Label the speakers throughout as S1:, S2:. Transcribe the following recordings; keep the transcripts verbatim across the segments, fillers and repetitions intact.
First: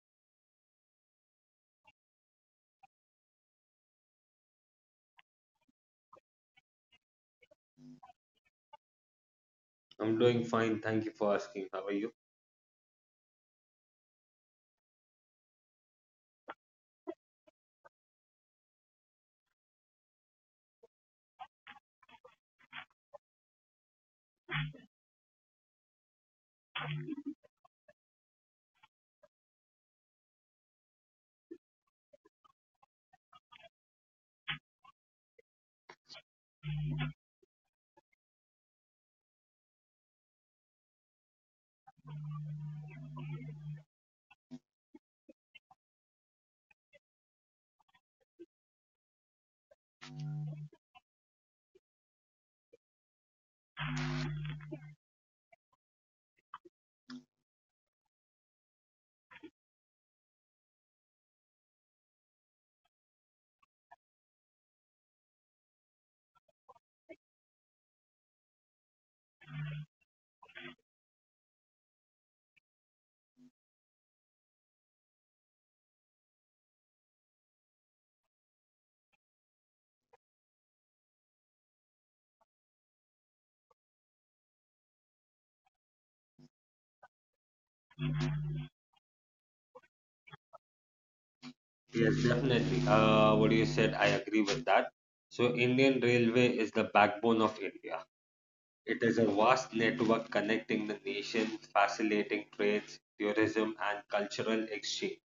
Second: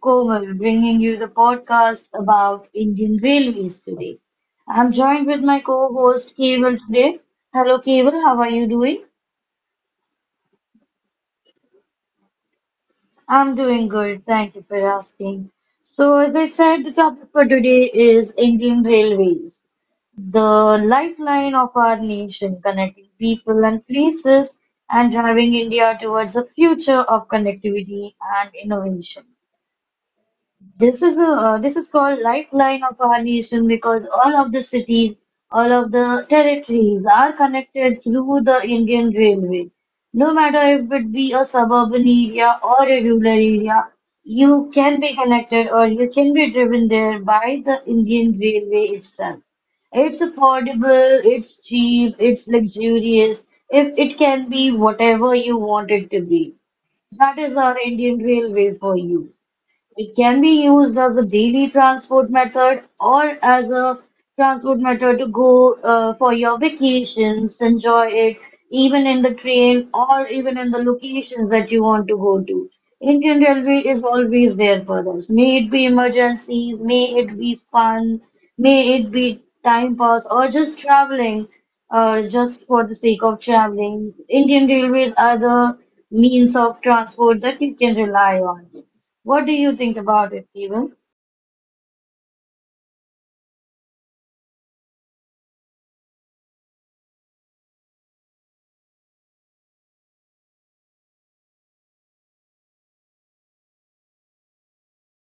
S1: Komal bringing you the podcast about Indian Railways today. I'm joined with my co host Keval today. Hello, Keval. How are you doing?
S2: I'm doing fine. Thank you for asking. How are you?
S1: I'm doing good. Thank you for asking. So, as I said, the topic for today is Indian Railways, the lifeline of our nation, connecting people and places and driving India towards a future of connectivity and innovation. This is a, uh, this is called lifeline of our nation because all of the cities, all of the territories are connected through the Indian Railway. No matter if it be a suburban area or a rural area, you can be connected or you can be driven there by the Indian Railway itself. It's affordable, it's cheap, it's luxurious. If it can be whatever you want it to be, that is our Indian Railway for you. It can be used as a daily transport method or as a transport method to go, uh, for your vacations, enjoy it even in the train or even in the locations that you want to go to. Indian Railway is always there for us. May it be emergencies, may it be fun, may it be time pass or just traveling, uh, just for the sake of traveling. Indian Railways are the means of transport that you can rely on. What do you think about it, even?
S2: Yes, definitely. Uh, what you said, I agree with that. So, Indian Railway is the backbone of India. It is a vast network connecting the nation, facilitating trades, tourism, and cultural exchange,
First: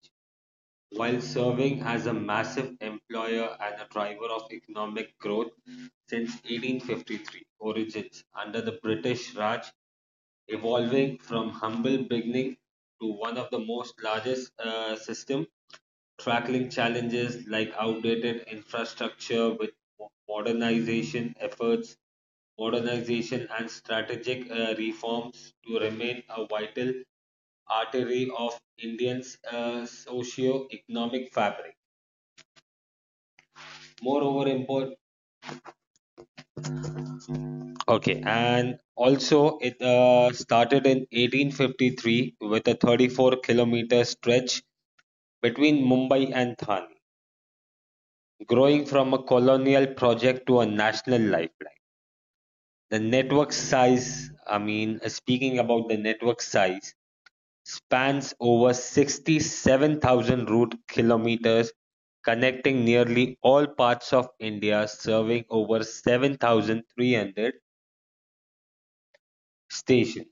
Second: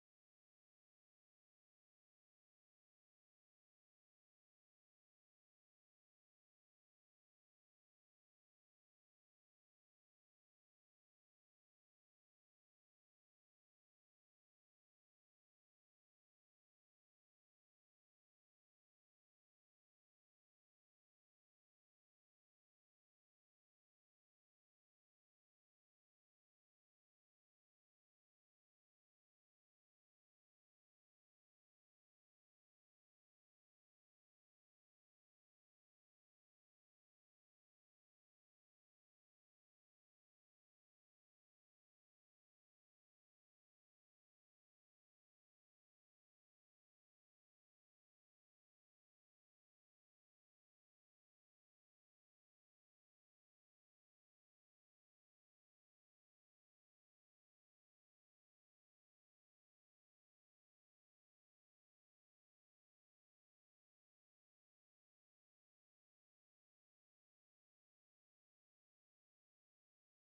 S2: while serving as a massive employer and a driver of economic growth since eighteen fifty-three origins under the British Raj, evolving from humble beginning to one of the most largest uh, system tackling challenges like outdated infrastructure with mo- modernization efforts, modernization and strategic uh, reforms to remain a vital artery of Indians' uh, socio-economic fabric. Moreover, important. Okay, and also it uh, started in eighteen fifty-three with a thirty-four-kilometer stretch between Mumbai and Thane, growing from a colonial project to a national lifeline. The network size, I mean, uh, speaking about the network size, spans over sixty-seven thousand route kilometers, connecting nearly all parts of India, serving over seven thousand three hundred stations.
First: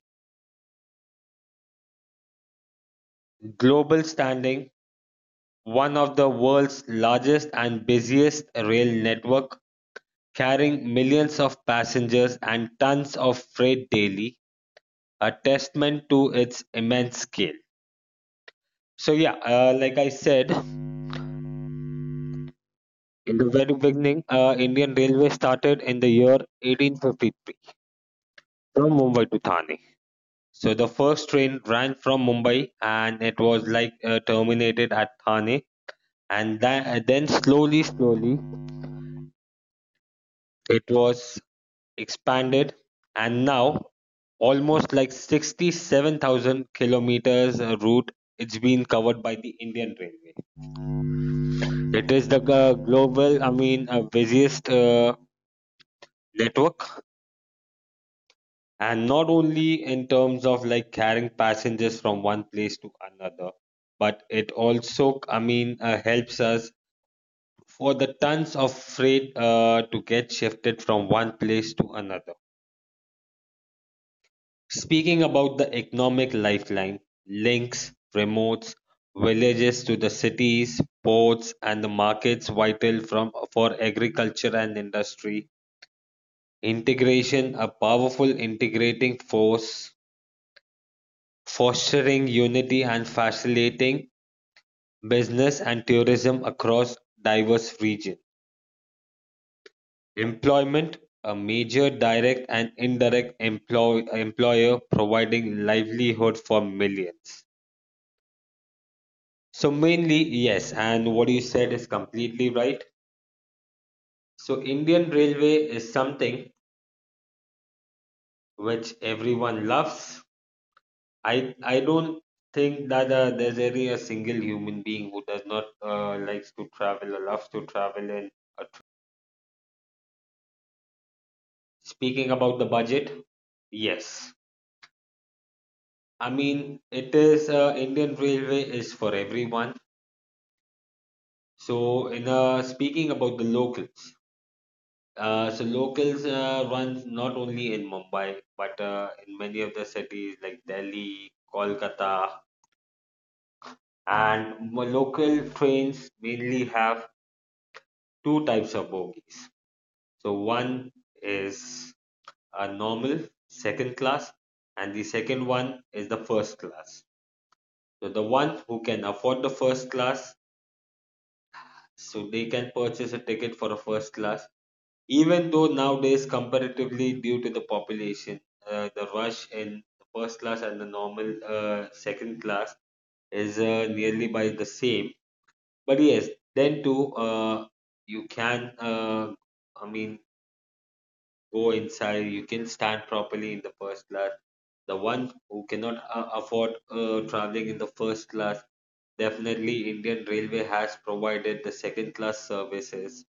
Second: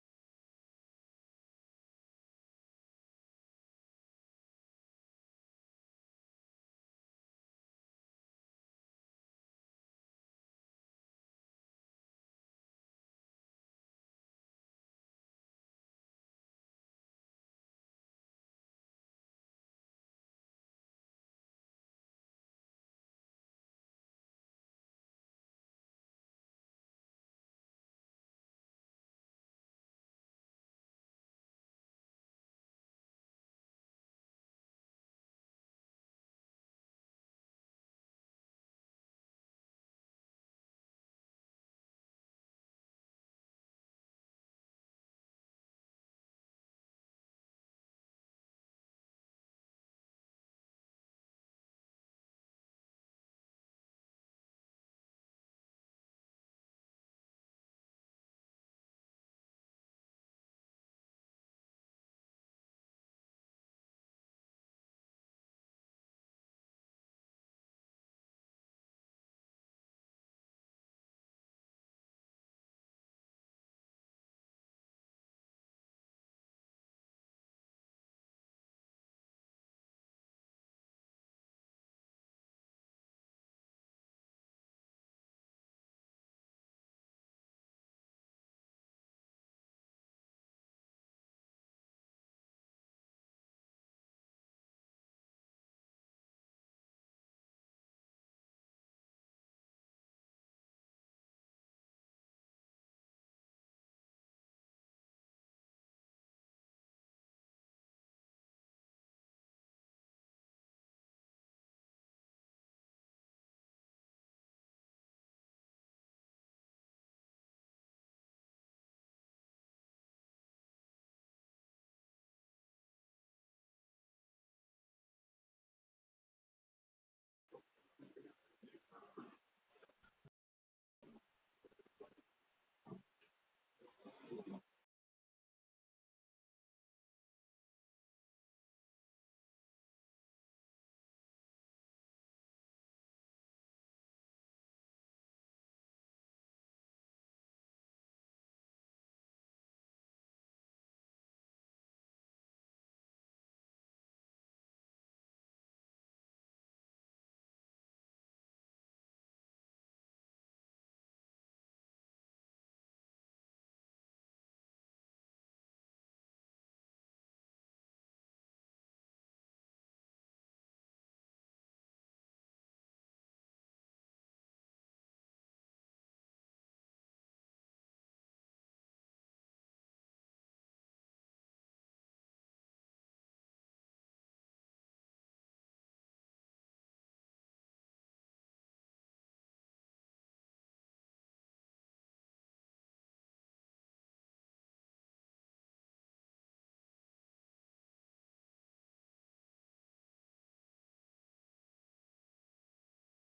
S2: Global standing, one of the world's largest and busiest rail network, carrying millions of passengers and tons of freight daily, a testament to its immense scale. So yeah, uh, like I said, in the very beginning, uh, Indian Railway started in the year eighteen fifty-three from Mumbai to Thane. So the first train ran from Mumbai and it was like uh, terminated at Thane, and tha- then slowly, slowly it was expanded, and now almost like sixty-seven thousand kilometers uh, route it's been covered by the Indian Railway. It is the uh, global, I mean, uh, busiest uh, network, and not only in terms of like carrying passengers from one place to another, but it also, I mean, uh, helps us for the tons of freight uh, to get shifted from one place to another, speaking about the economic lifeline, links remotes villages to the cities, ports and the markets, vital from for agriculture and industry integration, a powerful integrating force, fostering unity and facilitating business and tourism across diverse regions. Employment, a major direct and indirect employ- employer providing livelihood for millions. So mainly, yes, and what you said is completely right. So Indian Railway is something which everyone loves. I I don't think that uh, there's any a single human being who does not uh, likes to travel or loves to travel in a. Speaking about the budget, yes. I mean, it is uh, Indian Railway is for everyone. So, in uh, speaking about the locals, uh, so locals uh, runs not only in Mumbai but uh, in many of the cities like Delhi, Kolkata, and mo- local trains mainly have two types of bogies. So, one is a normal second class, and the second one is the first class. So the ones who can afford the first class, so they can purchase a ticket for a first class. Even though nowadays, comparatively, due to the population, uh, the rush in the first class and the normal uh, second class is uh, nearly by the same. But yes, then too, uh, you can, uh, I mean, go inside. You can stand properly in the first class, the one who cannot uh, afford uh, traveling in the first class. Definitely, Indian Railway has provided the second class services.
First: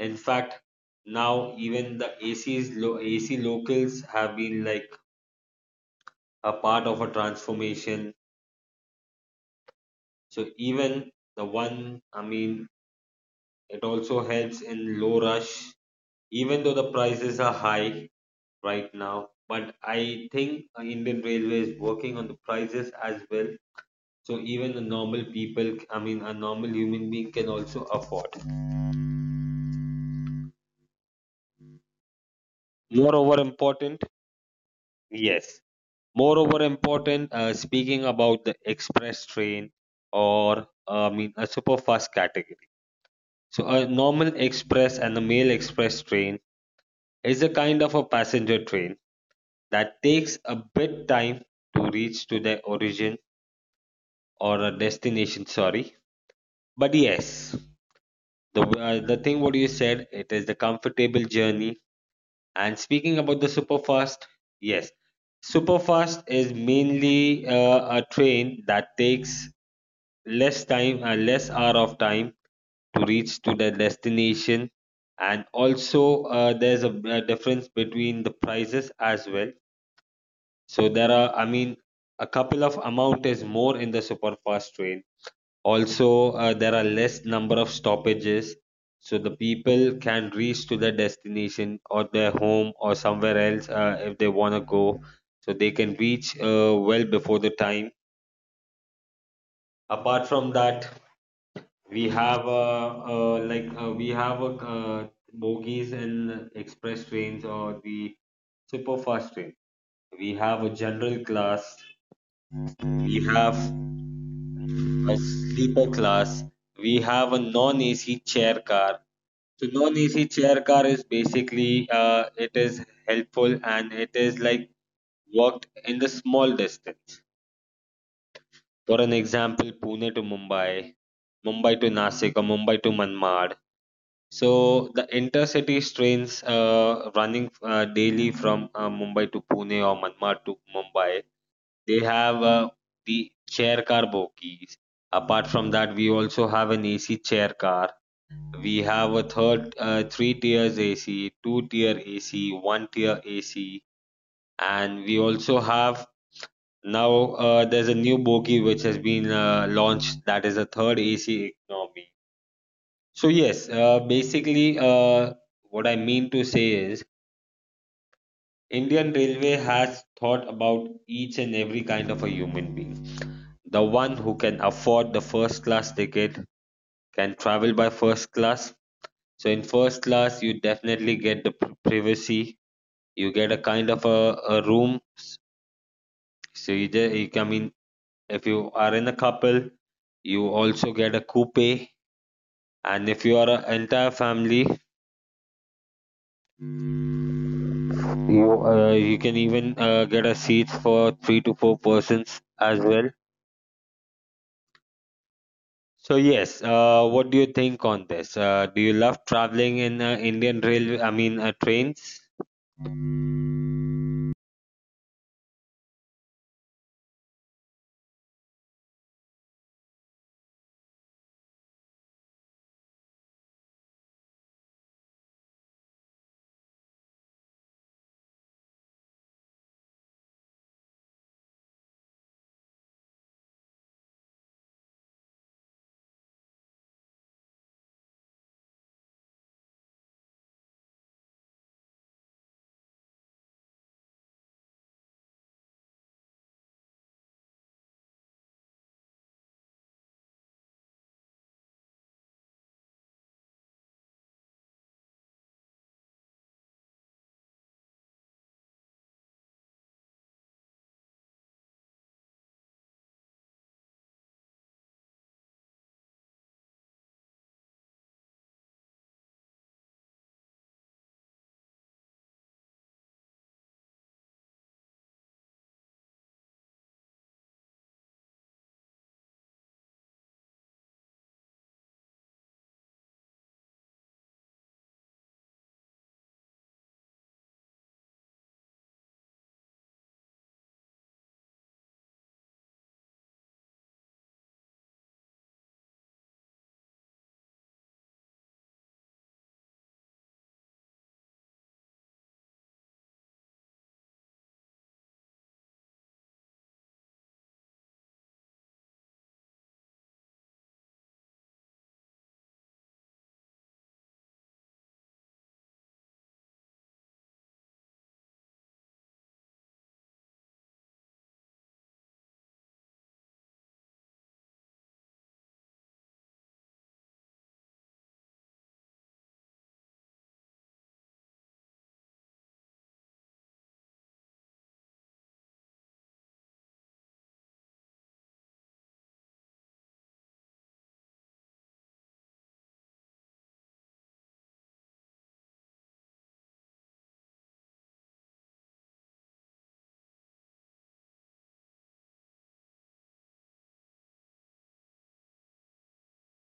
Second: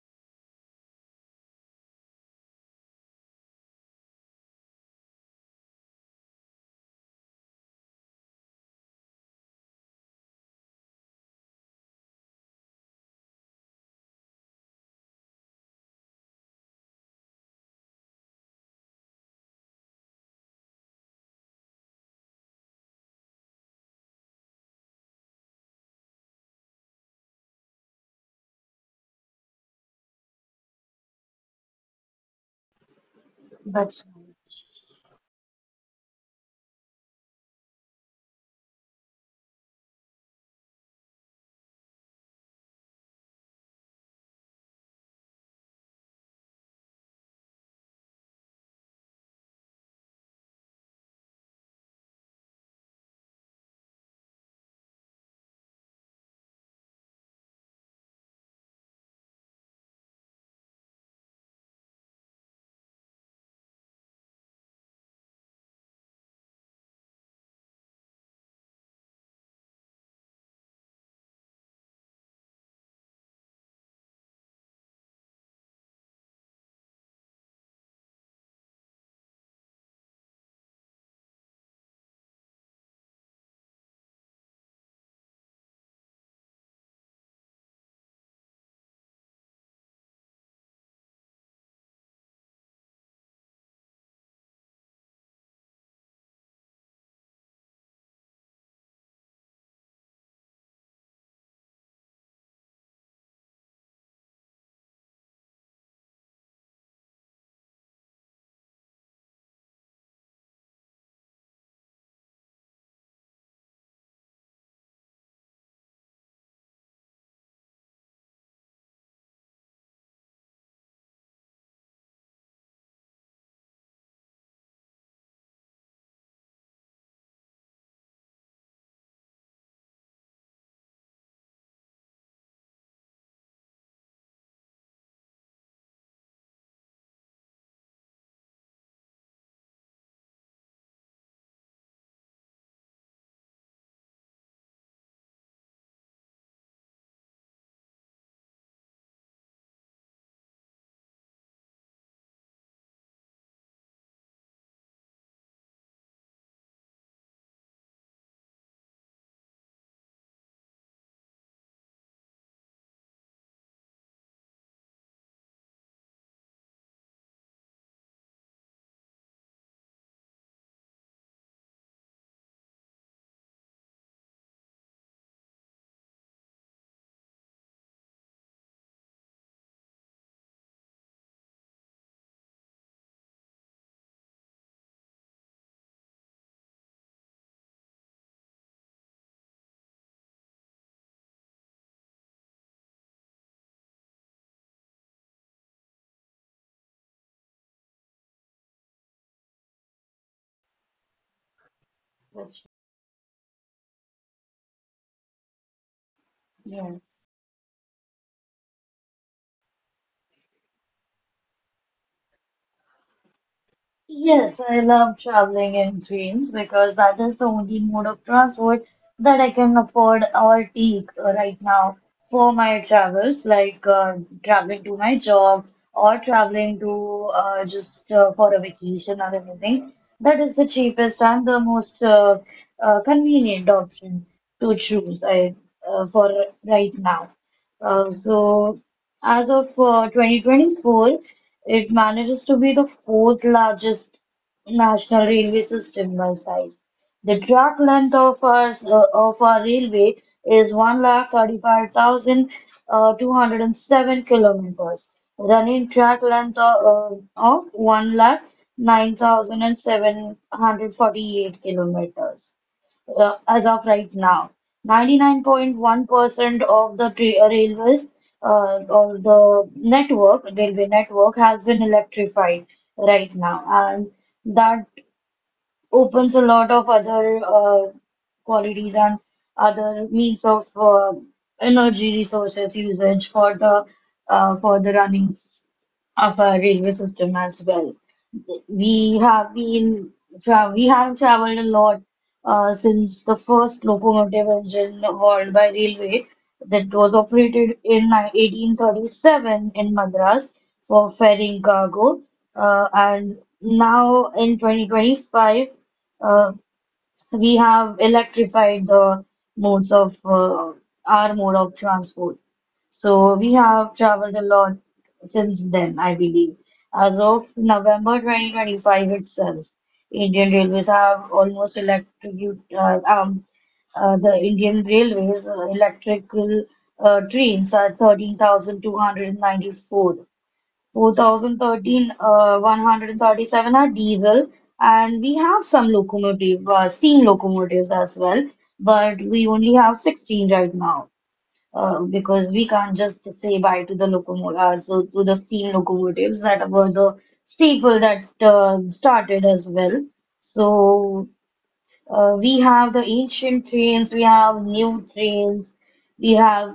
S2: In fact, now even the A C's lo- A C locals have been like a part of a transformation. So even the one, I mean, it also helps in low rush, even though the prices are high right now. But I think uh, Indian Railway is working on the prices as well. So even the normal people, I mean, a normal human being can also afford. Moreover,
S1: That's right.
S2: important. Yes. Moreover, important, uh, speaking about the express train or uh, I mean a super fast category. So a normal express and a mail express train is a kind of a passenger train that takes a bit time to reach to their origin or a destination. Sorry, but yes, the uh, the thing what you said it is the comfortable journey. And speaking about the super fast, yes, superfast is mainly uh, a train that takes less time and less hour of time to reach to the destination, and also uh, there's a, a difference between the prices as well, so there are, I mean, a couple of amount is more in the super fast train. Also, uh, there are less number of stoppages, so the people can reach to the destination or their home or somewhere else uh, if they want to go, so they can reach uh, well before the time. Apart from that, we have uh, uh, like uh, we have uh, uh, bogies in express trains or the super fast train. We have a general class. We have a sleeper class. We have a non-A C chair car. So non-A C chair car is basically uh, it is helpful and it is like worked in the small distance. For an example, Pune to Mumbai, Mumbai to Nasik, or Mumbai to Manmad. So the intercity trains uh, running uh, daily from uh, Mumbai to Pune or Manmad to Mumbai, they have uh, the chair car bogies. Apart from that, we also have an A C chair car. We have a third, uh, three tiers A C, two tier A C, one tier A C, and we also have now uh, there's a new bogie which has been uh, launched, that is a third A C economy. So yes, uh, basically, uh, what I mean to say is Indian Railway has thought about each and every kind of a human being. The one who can afford the first class ticket can travel by first class. So in first class, you definitely get the pri- privacy. You get a kind of a, a room. So you, ju- you, I mean, if you are in a couple, you also get a coupe. And if you are an entire family, you uh, you can even uh, get a seats for three to four
S1: That's
S2: persons as well. So
S1: right.
S2: yes,
S1: Yes.
S2: uh, what do you think on this? Uh, do you love traveling in uh, Indian railway? I mean, uh, trains?
S1: Yes, I love traveling in trains because that is the only mode of transport that I can afford or take, uh, right now for my travels, like uh, traveling to my job or traveling to, uh, just uh, for a vacation or anything. That is the cheapest and the most uh, uh, convenient option to choose I, uh, for right now. Uh, so as of uh, twenty twenty-four, it manages to be the fourth largest national railway system by size. The track length of our, uh, of our railway is one lakh thirty five thousand, uh, two hundred and seven kilometers. Running track length of, uh, of one lakh nine thousand seven hundred forty eight kilometers, uh, as of right now. ninety-nine point one percent of the tra- uh, railways, uh, or the network, railway network has been electrified right now, and that opens a lot of other uh, qualities and other means of uh, energy resources usage for the, uh, for the running of our railway system as well. We have been tra we have traveled a lot uh, since the first locomotive engine world by railway that was operated in ni- eighteen thirty-seven in Madras for ferrying cargo. Uh, and now in twenty twenty-five, we have electrified the modes of, uh, our mode of transport. So we have traveled a lot since then, I believe. As of November two thousand twenty-five itself, Indian Railways have almost electrocute, uh, um, uh, the Indian Railways uh, electrical uh, trains are thirteen thousand two hundred ninety-four, two thousand thirteen uh, one hundred thirty-seven are diesel, and we have some locomotive, uh, steam locomotives as well, but we only have sixteen right now uh, because we can't just say bye to the locomotive, uh, so to the steam locomotives that were the staple that uh, started as well. So uh, we have the ancient trains, we have new trains, we have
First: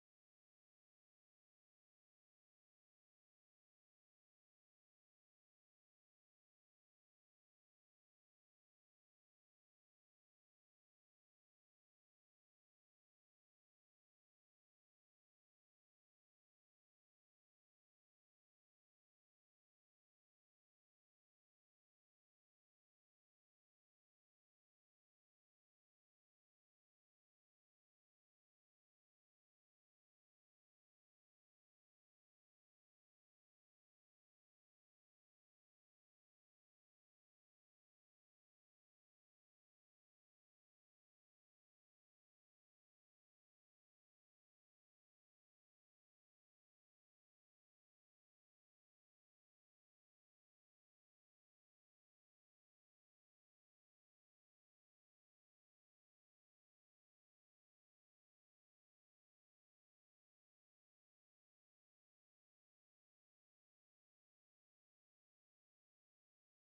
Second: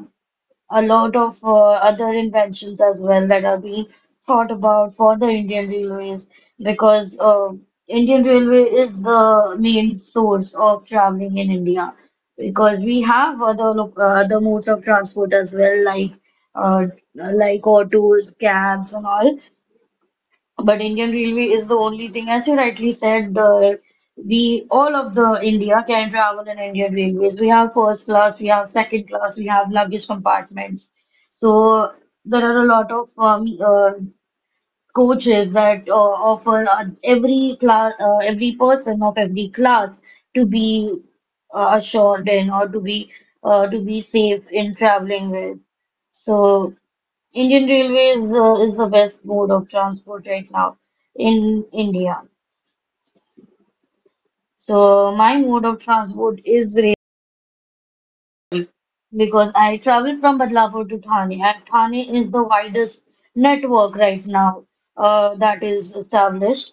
S1: a lot of uh, other inventions as well that are being thought about for the Indian Railways because uh, Indian Railway is the main source of traveling in India because we have other lo- uh, other modes of transport as well like uh, like autos, cabs and all. But Indian Railway is the only thing, as you rightly said, the we all of the India can travel in Indian Railways. We have first class, we have second class, we have luggage compartments. So there are a lot of um, uh, coaches that uh, offer uh, every class, uh, every person of every class to be uh, assured in or to be, uh, to be safe in traveling with. So, Indian Railways uh, is the best mode of transport right now in India. So my mode of transport is rail because I travel from Badlapur to Thane, and Thane is the widest network right now uh, that is established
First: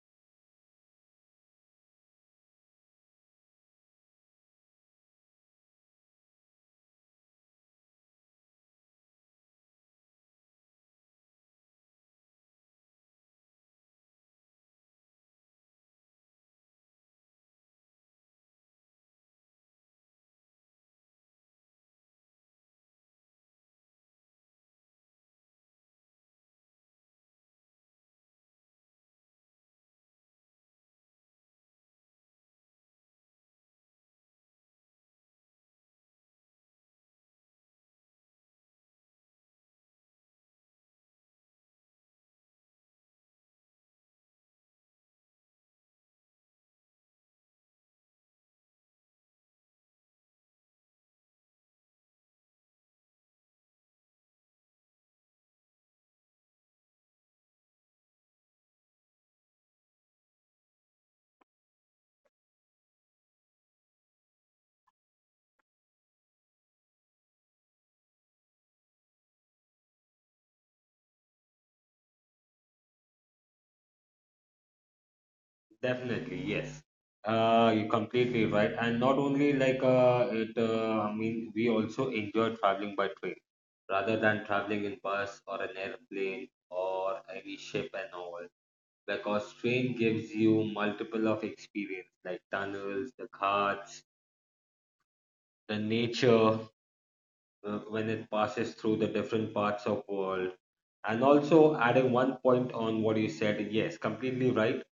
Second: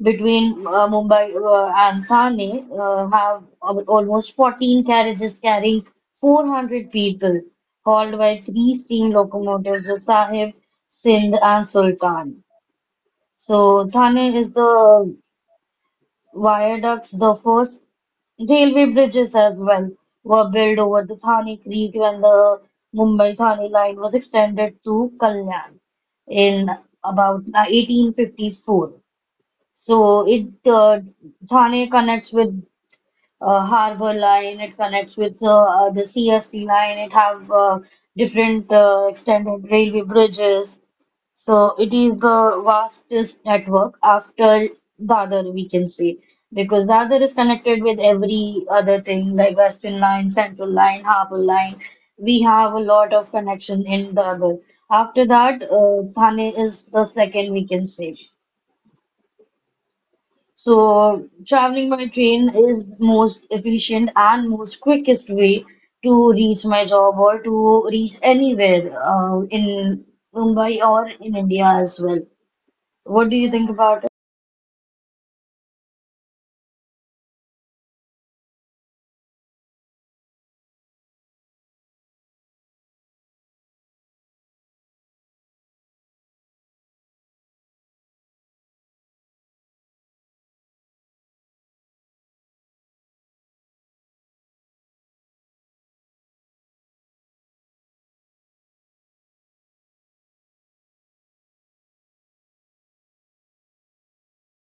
S1: between uh, Mumbai uh, and Thane. Uh, have al- almost fourteen carriages carrying four hundred people, hauled by three steam locomotives, the Sahib, Sindh, and Sultan. So Thane is the viaducts, the first railway bridges as well were built over the Thane Creek when the Mumbai-Thane line was extended to Kalyan in about eighteen fifty-four. So it uh, Thane connects with uh, Harbour Line, it connects with uh, uh, the C S T line, it have uh, different uh, extended railway bridges. So it is the vastest network after Dadar, we can say, because Dadar is connected with every other thing like Western Line, Central Line, Harbour Line. We have a lot of connection in Dadar. After that, uh, Thane is the second, we can say. So traveling by train is most efficient and most quickest way to reach my job or to reach anywhere uh, in Mumbai or in India as well. What do you think about it?
S2: Definitely, yes. Uh, you're completely right. And not only like uh, it, uh, I mean, we also enjoy traveling by train rather than traveling in bus or an airplane or any ship and all, because train gives you multiple of experience like tunnels, the ghats, the nature uh, when it passes through the different parts of world. And also adding one point on what you said, yes, completely right.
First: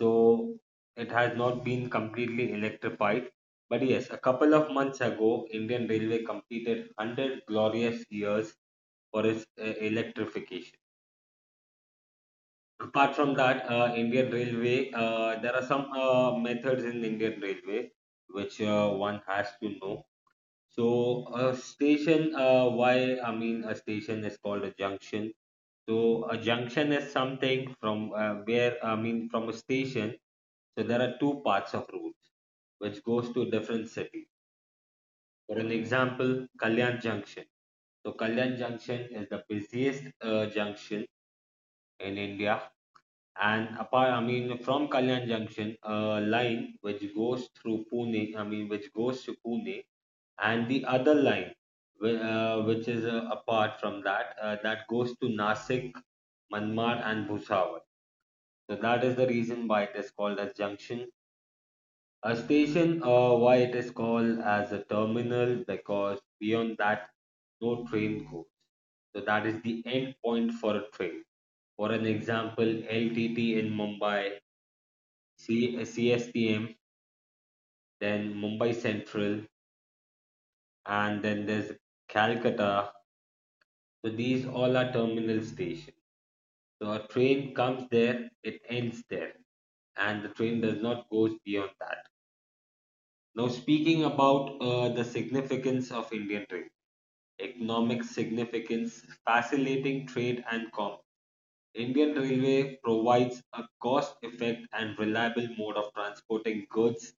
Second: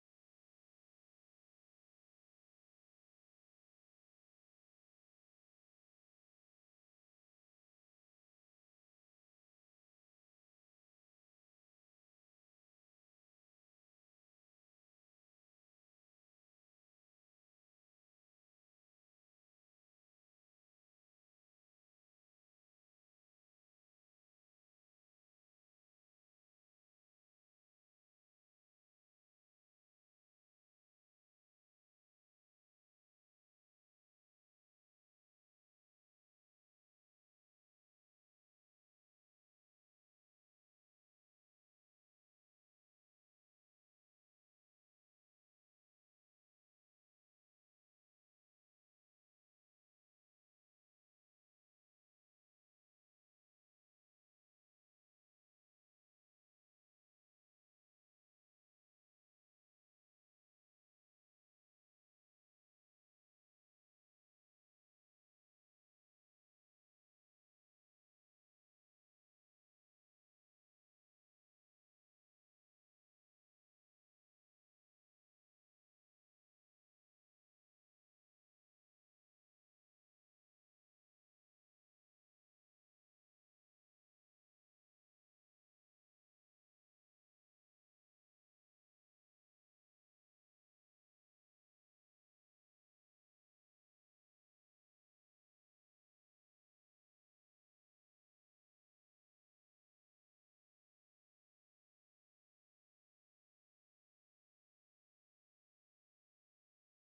S2: So it has not been completely electrified. But yes, a couple of months ago, Indian Railway completed one hundred glorious years for its uh, electrification. Apart from that, uh, Indian Railway, uh, there are some uh, methods in Indian Railway which uh, one has to know. So, a station, uh, why I mean, a station is called a junction. So, a junction is something from uh, where I mean, from a station. So, there are two parts of routes which goes to different city. For an example, Kalyan Junction. So, Kalyan Junction is the busiest uh, junction in India, and apart, I mean, from Kalyan Junction, a line which goes through Pune, I mean, which goes to Pune, and the other line, whi- uh, which is uh, apart from that, uh, that goes to Nasik, Manmar, and Bhusawal. So that is the reason why it is called as junction. A station, uh, why it is called as a terminal, because beyond that, no train goes. So that is the end point for a train. For an example, L T T in Mumbai, C, CSPM, then Mumbai Central, and then there's Calcutta. So these all are terminal stations. So a train comes there, it ends there, and the train does not goes beyond that. Now speaking about uh, the significance of Indian trade, economic significance, facilitating trade and commerce. Indian Railway provides a cost-effective and reliable mode of transporting goods,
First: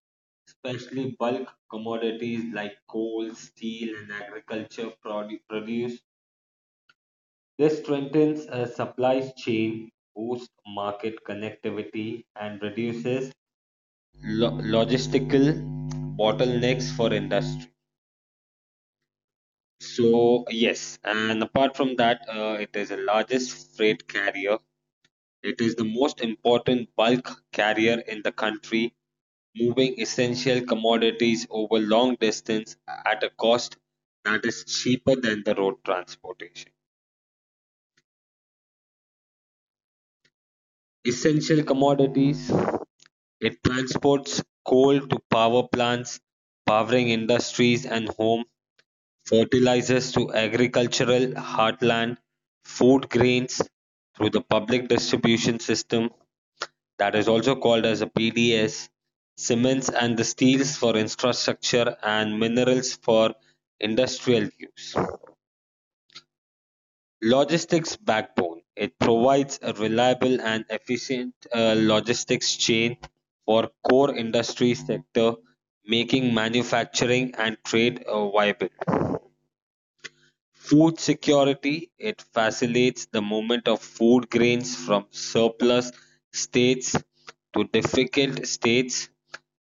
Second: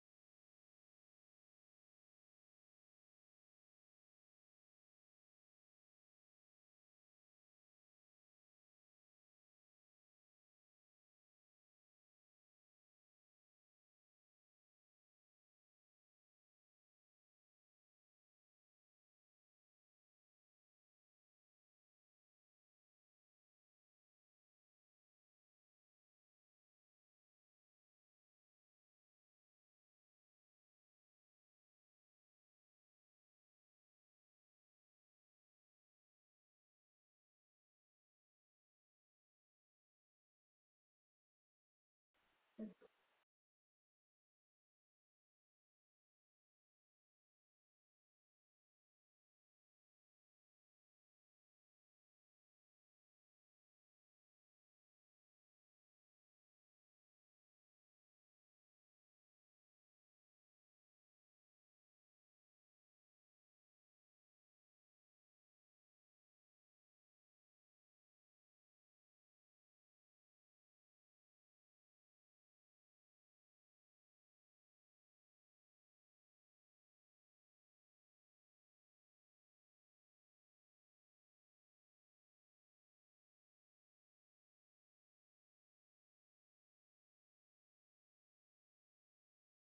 S2: especially bulk commodities like coal, steel, and agriculture produ- produce. This strengthens a supply chain, boosts market connectivity, and reduces lo- logistical bottlenecks for industry. So, yes, and apart from that, uh, it is the largest freight carrier. It is the most important bulk carrier in the country, moving essential commodities over long distance at a cost that is cheaper than the road transportation. Essential commodities, it transports coal to power plants, powering industries and home, fertilizers to agricultural heartland, food grains through the public distribution system, that is also called as a P D S, cements and the steels for infrastructure and minerals for industrial use. Logistics backbone. It provides a reliable and efficient uh, logistics chain for core industry sector, making manufacturing and trade uh, viable. Food security: it facilitates the movement of food grains from surplus states to difficult states,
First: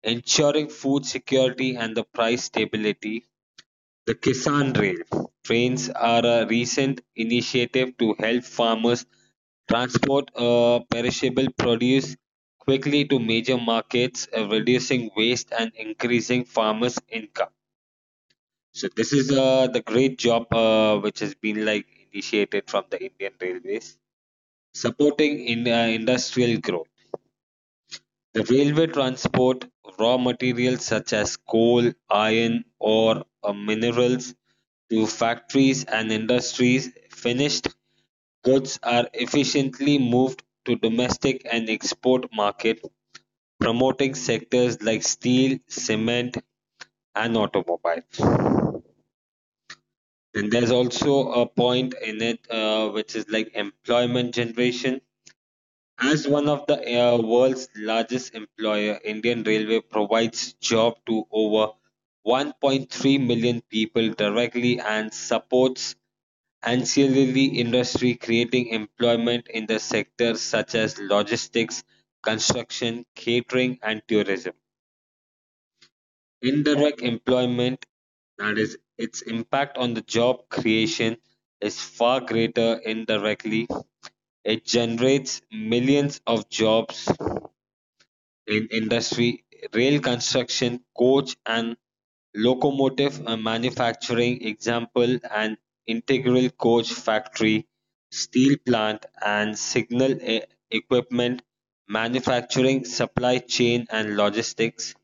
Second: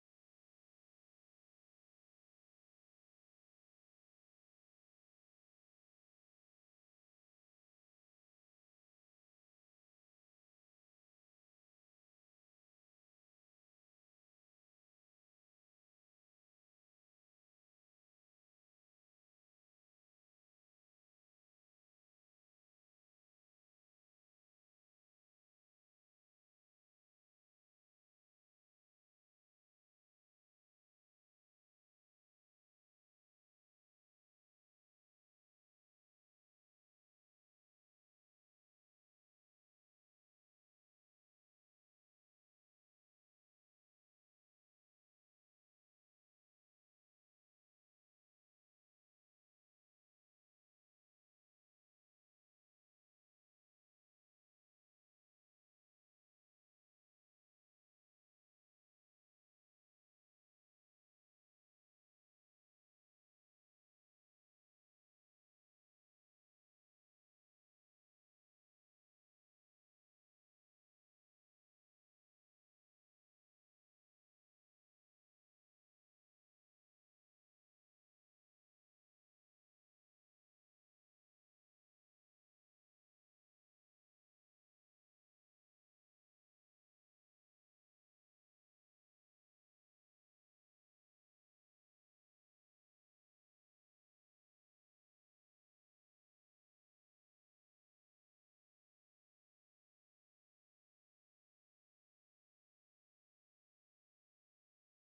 S2: ensuring food security and the price stability. The Kisan Rail trains are a recent initiative to help farmers transport uh, perishable produce quickly to major markets, uh, reducing waste and increasing farmers' income. So this is uh, the great job uh, which has been like initiated from the Indian Railways, supporting in uh, industrial growth. The railway transport raw materials such as coal, iron, or uh, minerals to factories and industries. Finished goods are efficiently moved to domestic and export market, promoting sectors like steel, cement, and automobile. Then there's also a point in it uh, which is like employment generation. As one of the uh, world's largest employer, Indian Railway provides job to over one point three million people directly and supports ancillary industry creating employment in the sectors such as logistics, construction, catering and tourism. Indirect employment, that is, its impact on the job creation, is far greater indirectly. It generates millions of jobs in industry, rail construction, coach and locomotive uh, manufacturing example and integral coach factory steel plant and signal e- equipment manufacturing supply chain and logistics.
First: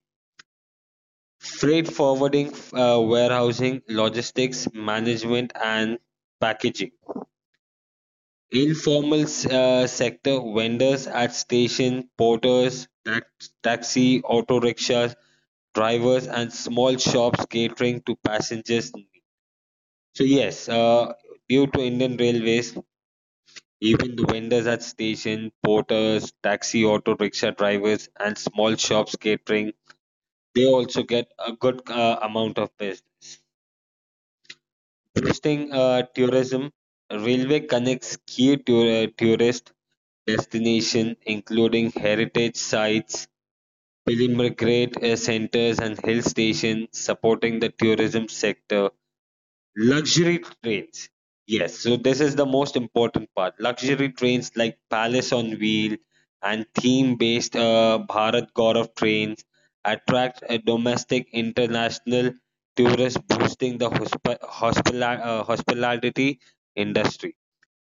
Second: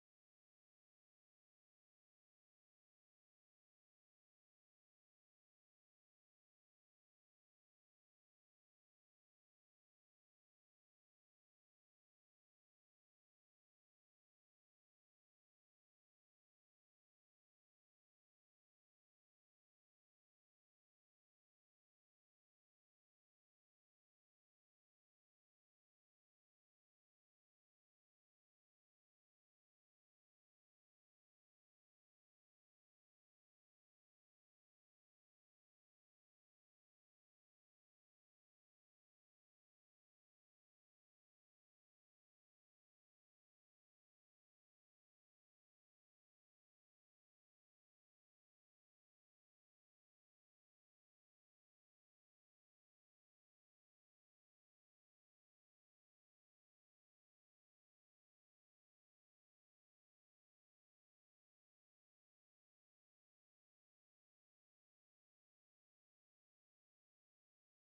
S2: Freight forwarding, uh, warehousing, logistics management, and packaging. Informal uh, sector vendors at station, porters, tax- taxi, auto rickshaws, drivers, and small shops catering to passengers. Needs. So yes, uh, due to Indian Railways, even the vendors at station, porters, taxi, auto rickshaw drivers, and small shops catering, they also get a good uh, amount of business. Boosting uh, tourism, railway connects key tour- uh, tourist destinations including heritage sites, pilgrimage uh, centers, and hill stations, supporting the tourism sector. Luxury trains. Yes, so this is the most important part. Luxury trains like Palace on Wheel and theme-based uh, Bharat Gaurav trains attract a domestic international tourists, boosting the hosp- hospila- uh, hospitality industry.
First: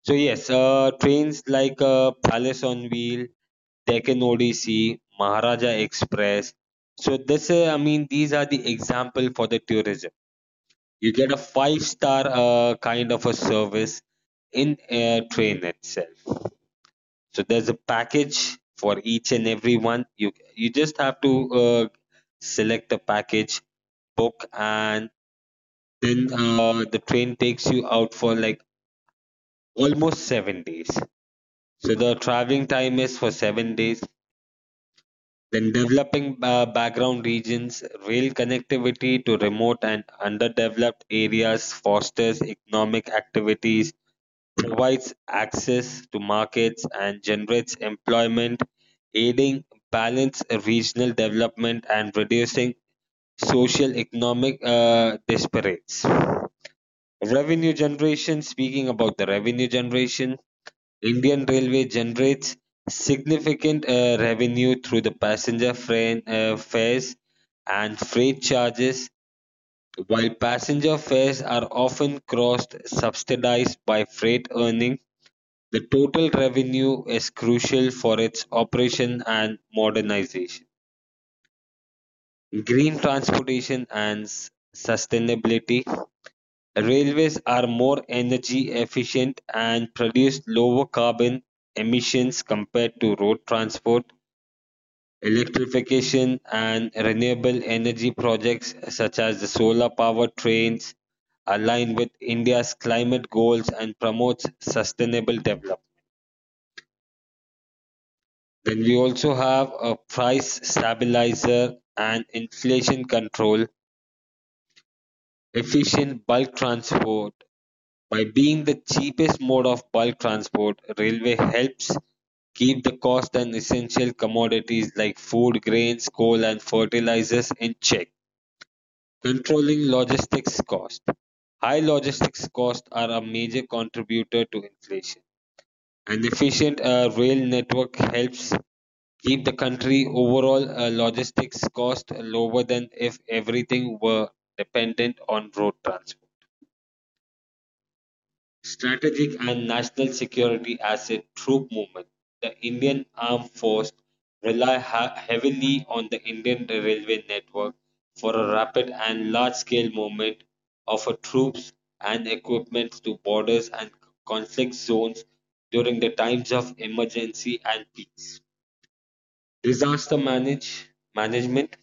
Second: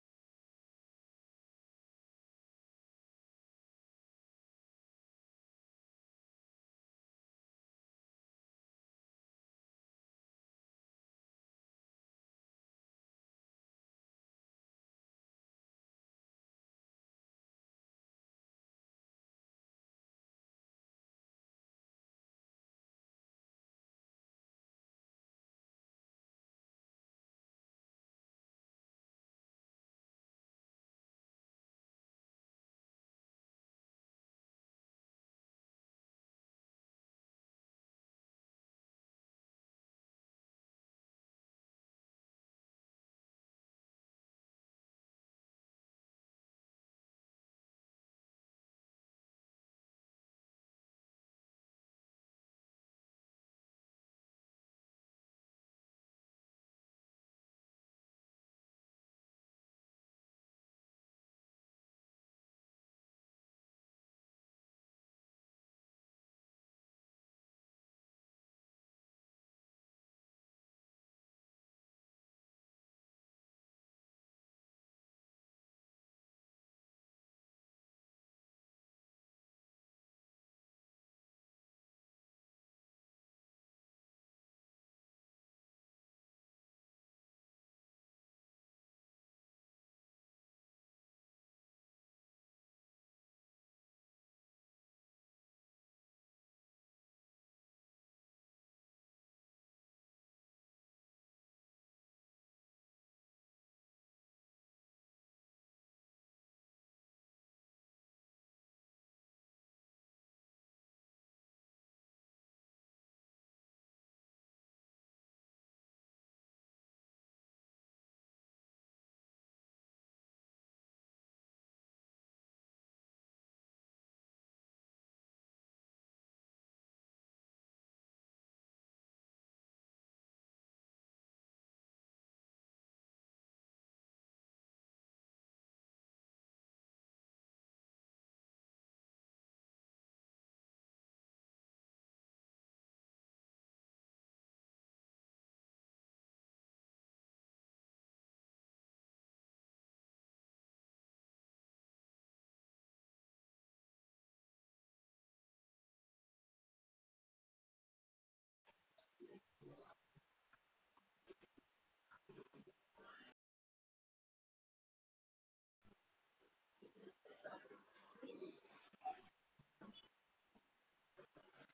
S2: So yes, uh, trains like uh, Palace on Wheel, Deccan Odyssey, Maharaja Express. So this, uh, I mean, these are the example for the tourism. You get a five star uh, kind of a service in a train itself. So there's a package for each and every one. You you just have to uh, select a package, book, and then uh, the train takes you out for like almost seven days. So the traveling time is for seven days. Then developing uh, background regions, rail connectivity to remote and underdeveloped areas fosters economic activities provides access to markets and generates employment, aiding balanced regional development and reducing social economic uh, disparities. Revenue generation speaking about the revenue generation, Indian Railway generates significant uh, revenue through the passenger freight, uh, fares and freight charges. While passenger fares are often cross subsidized by freight earnings. The total revenue is crucial for its operation and modernization. Green transportation and s- sustainability. Railways are more energy efficient and produce lower carbon emissions compared to road transport. Electrification and renewable energy projects such as the solar power trains align with India's climate goals and promotes sustainable development. Then we also have a price stabilizer and inflation control, efficient bulk transport. By being the cheapest mode of bulk transport, railway helps keep the cost and essential commodities like food, grains, coal, and fertilizers in check, controlling logistics cost. High logistics costs are a major contributor to inflation. An efficient uh, rail network helps keep the country overall uh, logistics cost lower than if everything were dependent on road transport strategic and national security as a troop movement. The Indian Armed Force rely ha- heavily on the Indian Railway network for a rapid and large-scale movement of uh, troops and equipment to borders and conflict zones during the times of emergency and peace. Disaster manage management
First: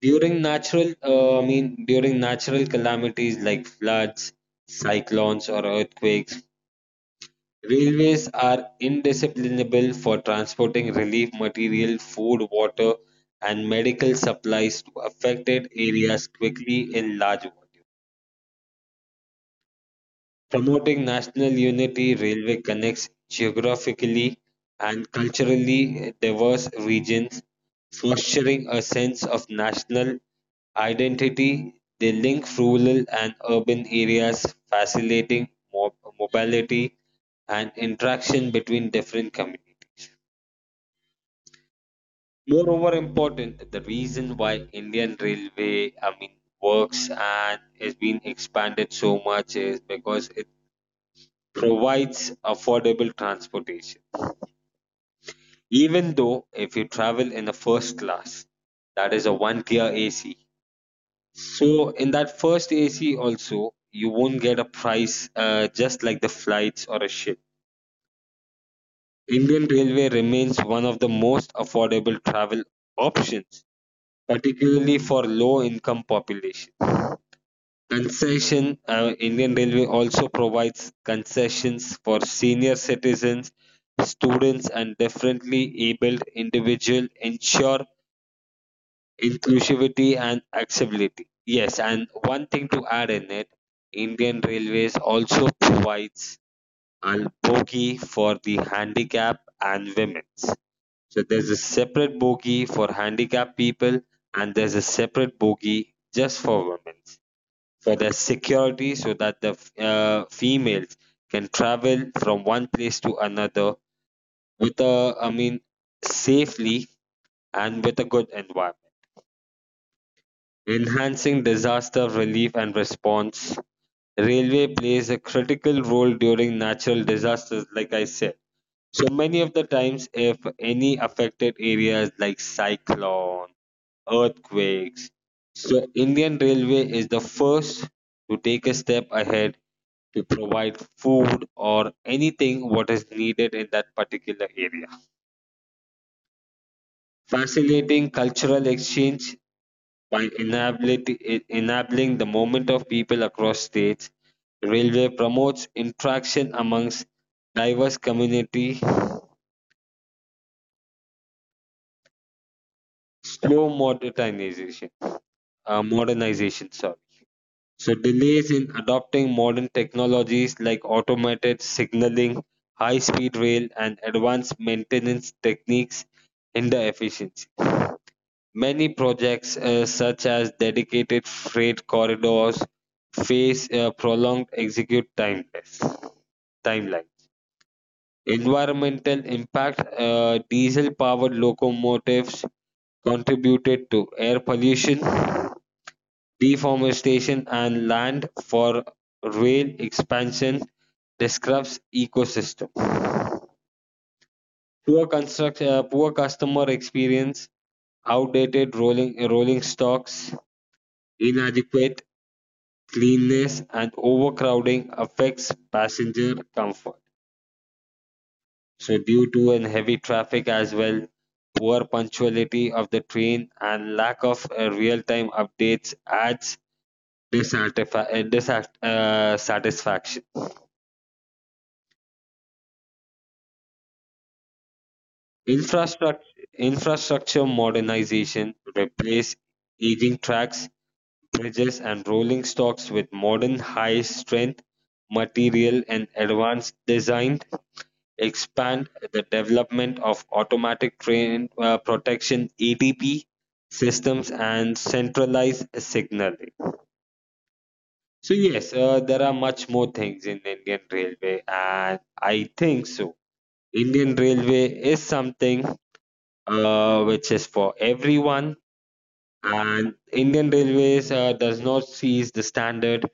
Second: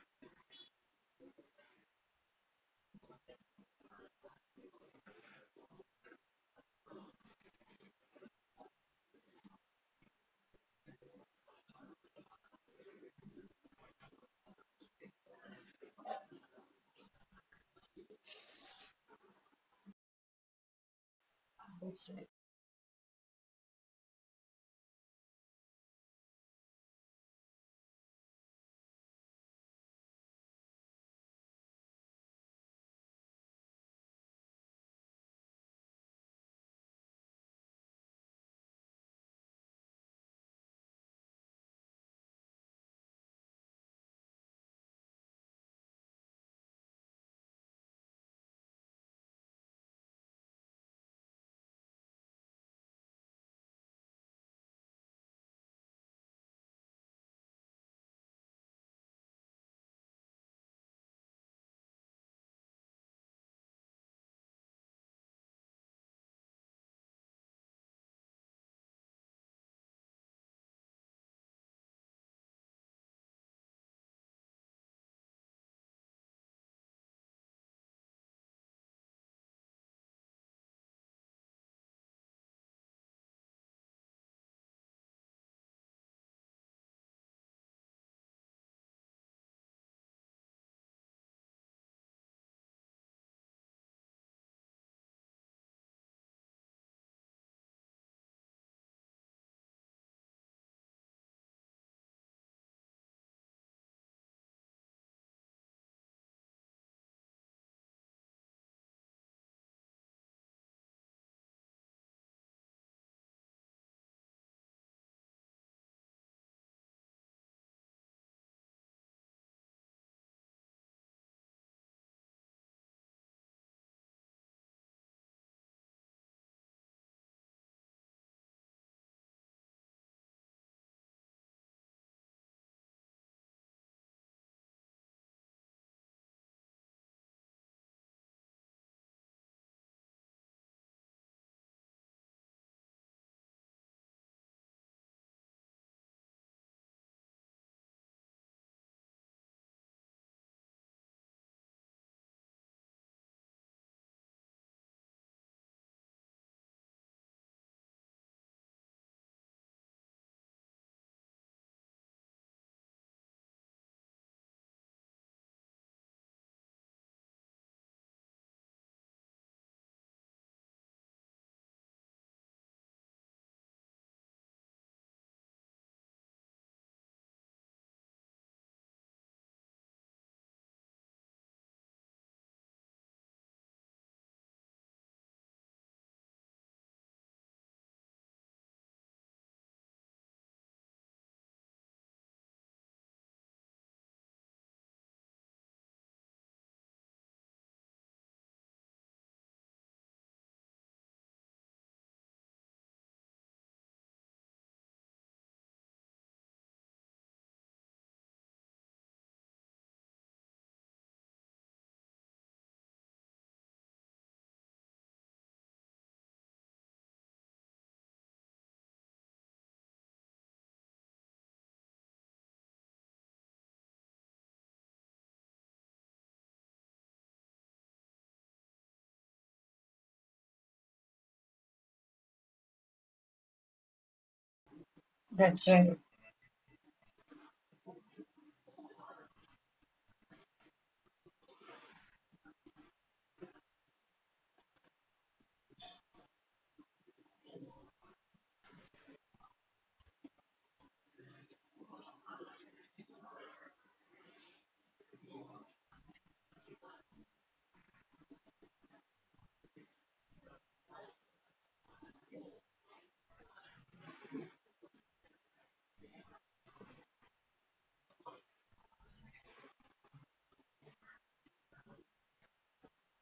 S2: during natural uh, I mean during natural calamities like floods, cyclones or earthquakes. Railways are indispensable for transporting relief material, food, water, and medical supplies to affected areas quickly in large volumes. Promoting national unity, railway connects geographically and culturally diverse regions, fostering a sense of national identity. They link rural and urban areas, facilitating mo- mobility and interaction between different communities. Moreover, important the reason why Indian Railway, I mean, works and has been expanded so much is because provides affordable transportation. Even though if you travel in the first class, that is a one tier A C. So in that first A C also, you won't get a price uh, just like the flights or a ship. Indian Railway remains one of the most affordable travel options, particularly for low income population. Concession uh, Indian Railway also provides concessions for senior citizens, students, and differently abled individuals, ensure inclusivity and accessibility. Yes, and one thing to add in it, Indian Railways also provides a bogie for the handicap and women's. So there's a separate bogie for handicapped people, and there's a separate bogie just for women for the security so that the uh, females can travel from one place to another with a, I mean, safely and with a good environment. Enhancing disaster relief and response. Railway plays a critical role during natural disasters, like I said. So many of the times, if any affected areas like cyclone, earthquakes, so Indian Railway is the first to take a step ahead we provide food or anything what is needed in that particular area facilitating cultural exchange by enabling, enabling the movement of people across states railway promotes interaction amongst diverse community slow modernization uh, modernization sorry so delays in adopting modern technologies like automated signaling high speed rail and advanced maintenance techniques hinder efficiency. Many projects, uh, such as dedicated freight corridors, face uh, prolonged execute timelines. timeline. Environmental impact uh, diesel powered locomotives contributed to air pollution, deforestation, and land for rail expansion disrupts ecosystem. Poor construct, uh, poor customer experience, outdated rolling rolling stocks, inadequate cleanliness and overcrowding affects passenger comfort. So, due to an heavy traffic as well, poor punctuality of the train and lack of uh, real-time updates adds dissatisfaction.
S1: That's right.
S2: Infrastructure, Infrastructure modernization replace aging tracks, bridges, and rolling stocks with modern high-strength material and advanced design expand the development of automatic train uh, protection A T P systems and centralized signaling. So yes, uh, there are much more things in Indian Railway, and I think so. Indian Railway is something uh, which is for everyone, and Indian Railways uh, does not cease the standard.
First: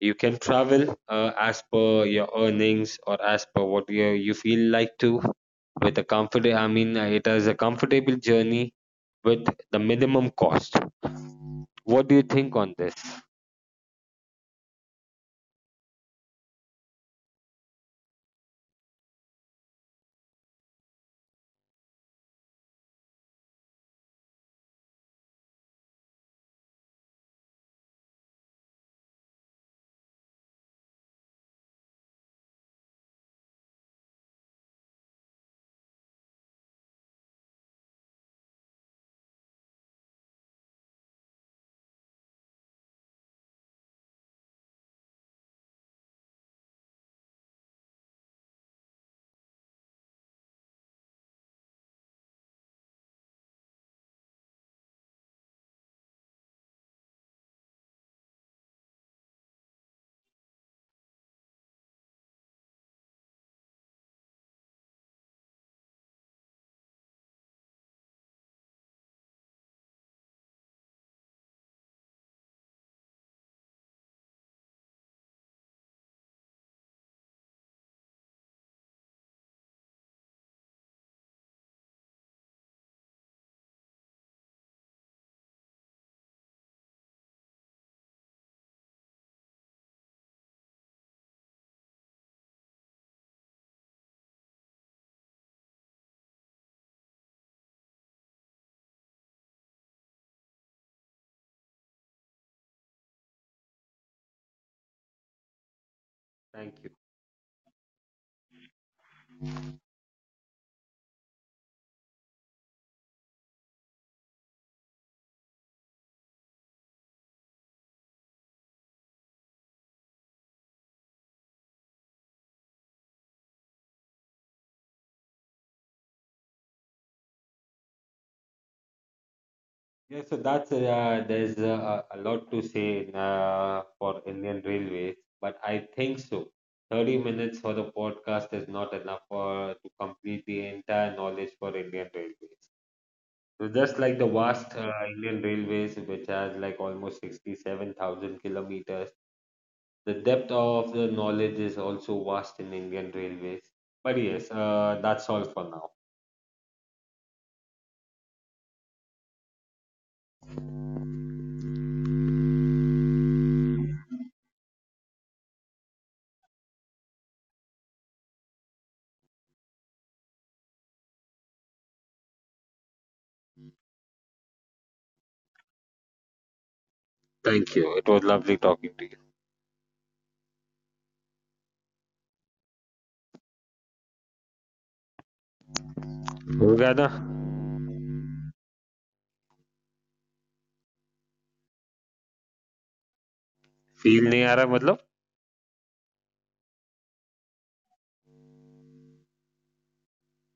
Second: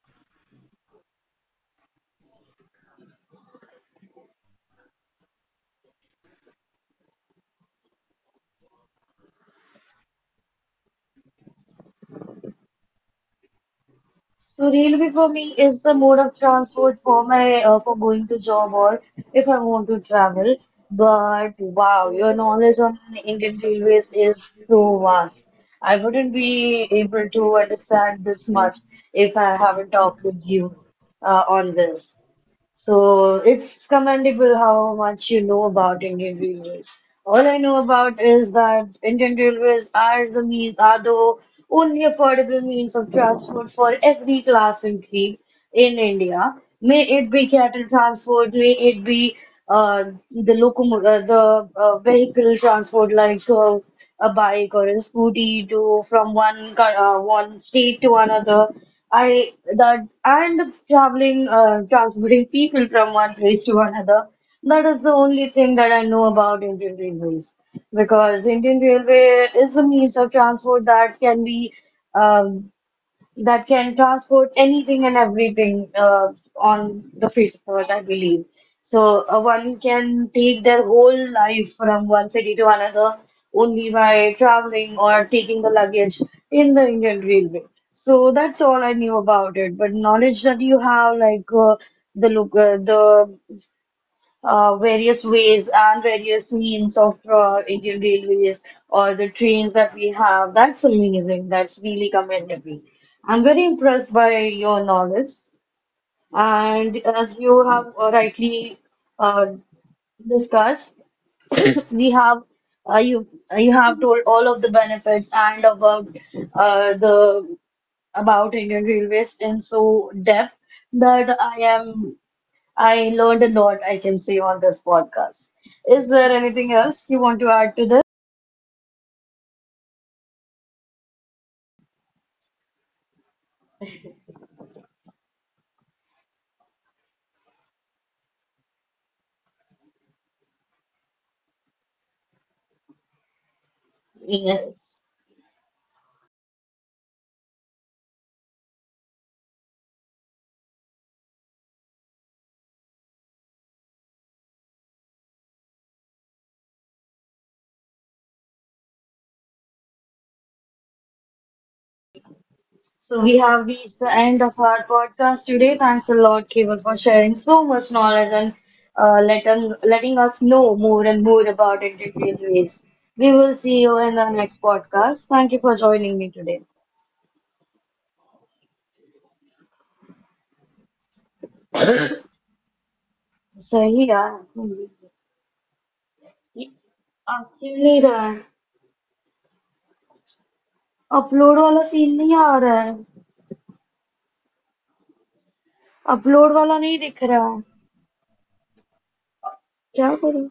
S2: You can travel uh, as per your earnings or as per what you, you feel like to with a comfort. I mean, uh, it is a comfortable journey with the minimum cost. What do you think on this?
S1: So railway for me is the mode of transport for my uh, for going to job or if I want to travel. But wow, your knowledge on Indian railways is so vast. I wouldn't be able to understand this much if I haven't talked with you uh, on this. So it's commendable how much you know about Indian Railways. All I know about is that Indian Railways are the means, are the only affordable means of transport for every class and creed in India. May it be cattle transport, may it be uh, the locomo uh, the uh, vehicle transport like uh, a bike or a scooty to from one co- uh, one state to another. I that and traveling, uh, transporting people from one place to another. That is the only thing that I know about Indian Railways because Indian Railway is a means of transport that can be. Um, that can transport anything and everything uh, on the face of earth, I believe. So uh, one can take their whole life from one city to another only by traveling or taking the luggage in the Indian Railway. So that's all I knew about it. But knowledge that you have, like uh, the look, uh, the uh, various ways and various means of uh, Indian Railways or the trains that we have. That's amazing. That's really commendable. I'm very impressed by your knowledge.
S2: Thank you.
S1: And as you have uh, rightly uh, discussed, we have uh, you you have told all of the benefits and about uh, the about Indian Railways in so depth that I am I learned a lot, I can say, on this podcast. Is there anything else you want to add to this?
S2: Yeah, so that's uh, there's uh, a a lot to say in, uh, for Indian Railways, but I think so. thirty minutes for the podcast is not enough for to complete the entire knowledge for Indian Railways. So just like the vast uh,
S1: Yes.
S2: Indian Railways, which has like almost sixty-seven thousand kilometers, the depth of the knowledge is also vast in Indian Railways. But yes, uh, that's all for now.
S1: So we have reached the end of our podcast today. Thanks a lot, Keval, for sharing so much knowledge and uh, letting, letting us know more and more about integrated ways. We will see you in the next podcast. Thank you for joining me today.
S2: Thank you it was lovely talking to you
S1: सही यार। ये
S2: हो गया ना
S1: आपके नहीं रहा है। अपलोड वाला सीन नहीं आ रहा है।
S2: फील नहीं आ रहा मतलब
S1: अपलोड वाला नहीं दिख रहा है। क्या करूं?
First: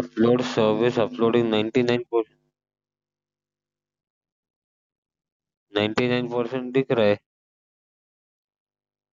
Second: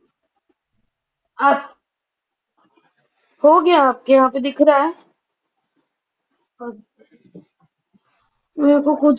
S2: अपलोड सर्विस अपलोडिंग
S1: आप।
S2: निन्यानवे नाइन
S1: हो गया आपके यहाँ पे दिख रहा है।
S2: नाइन्टी नाइन परसेंट
S1: और
S2: दिख रहा है
S1: मेरे को कुछ।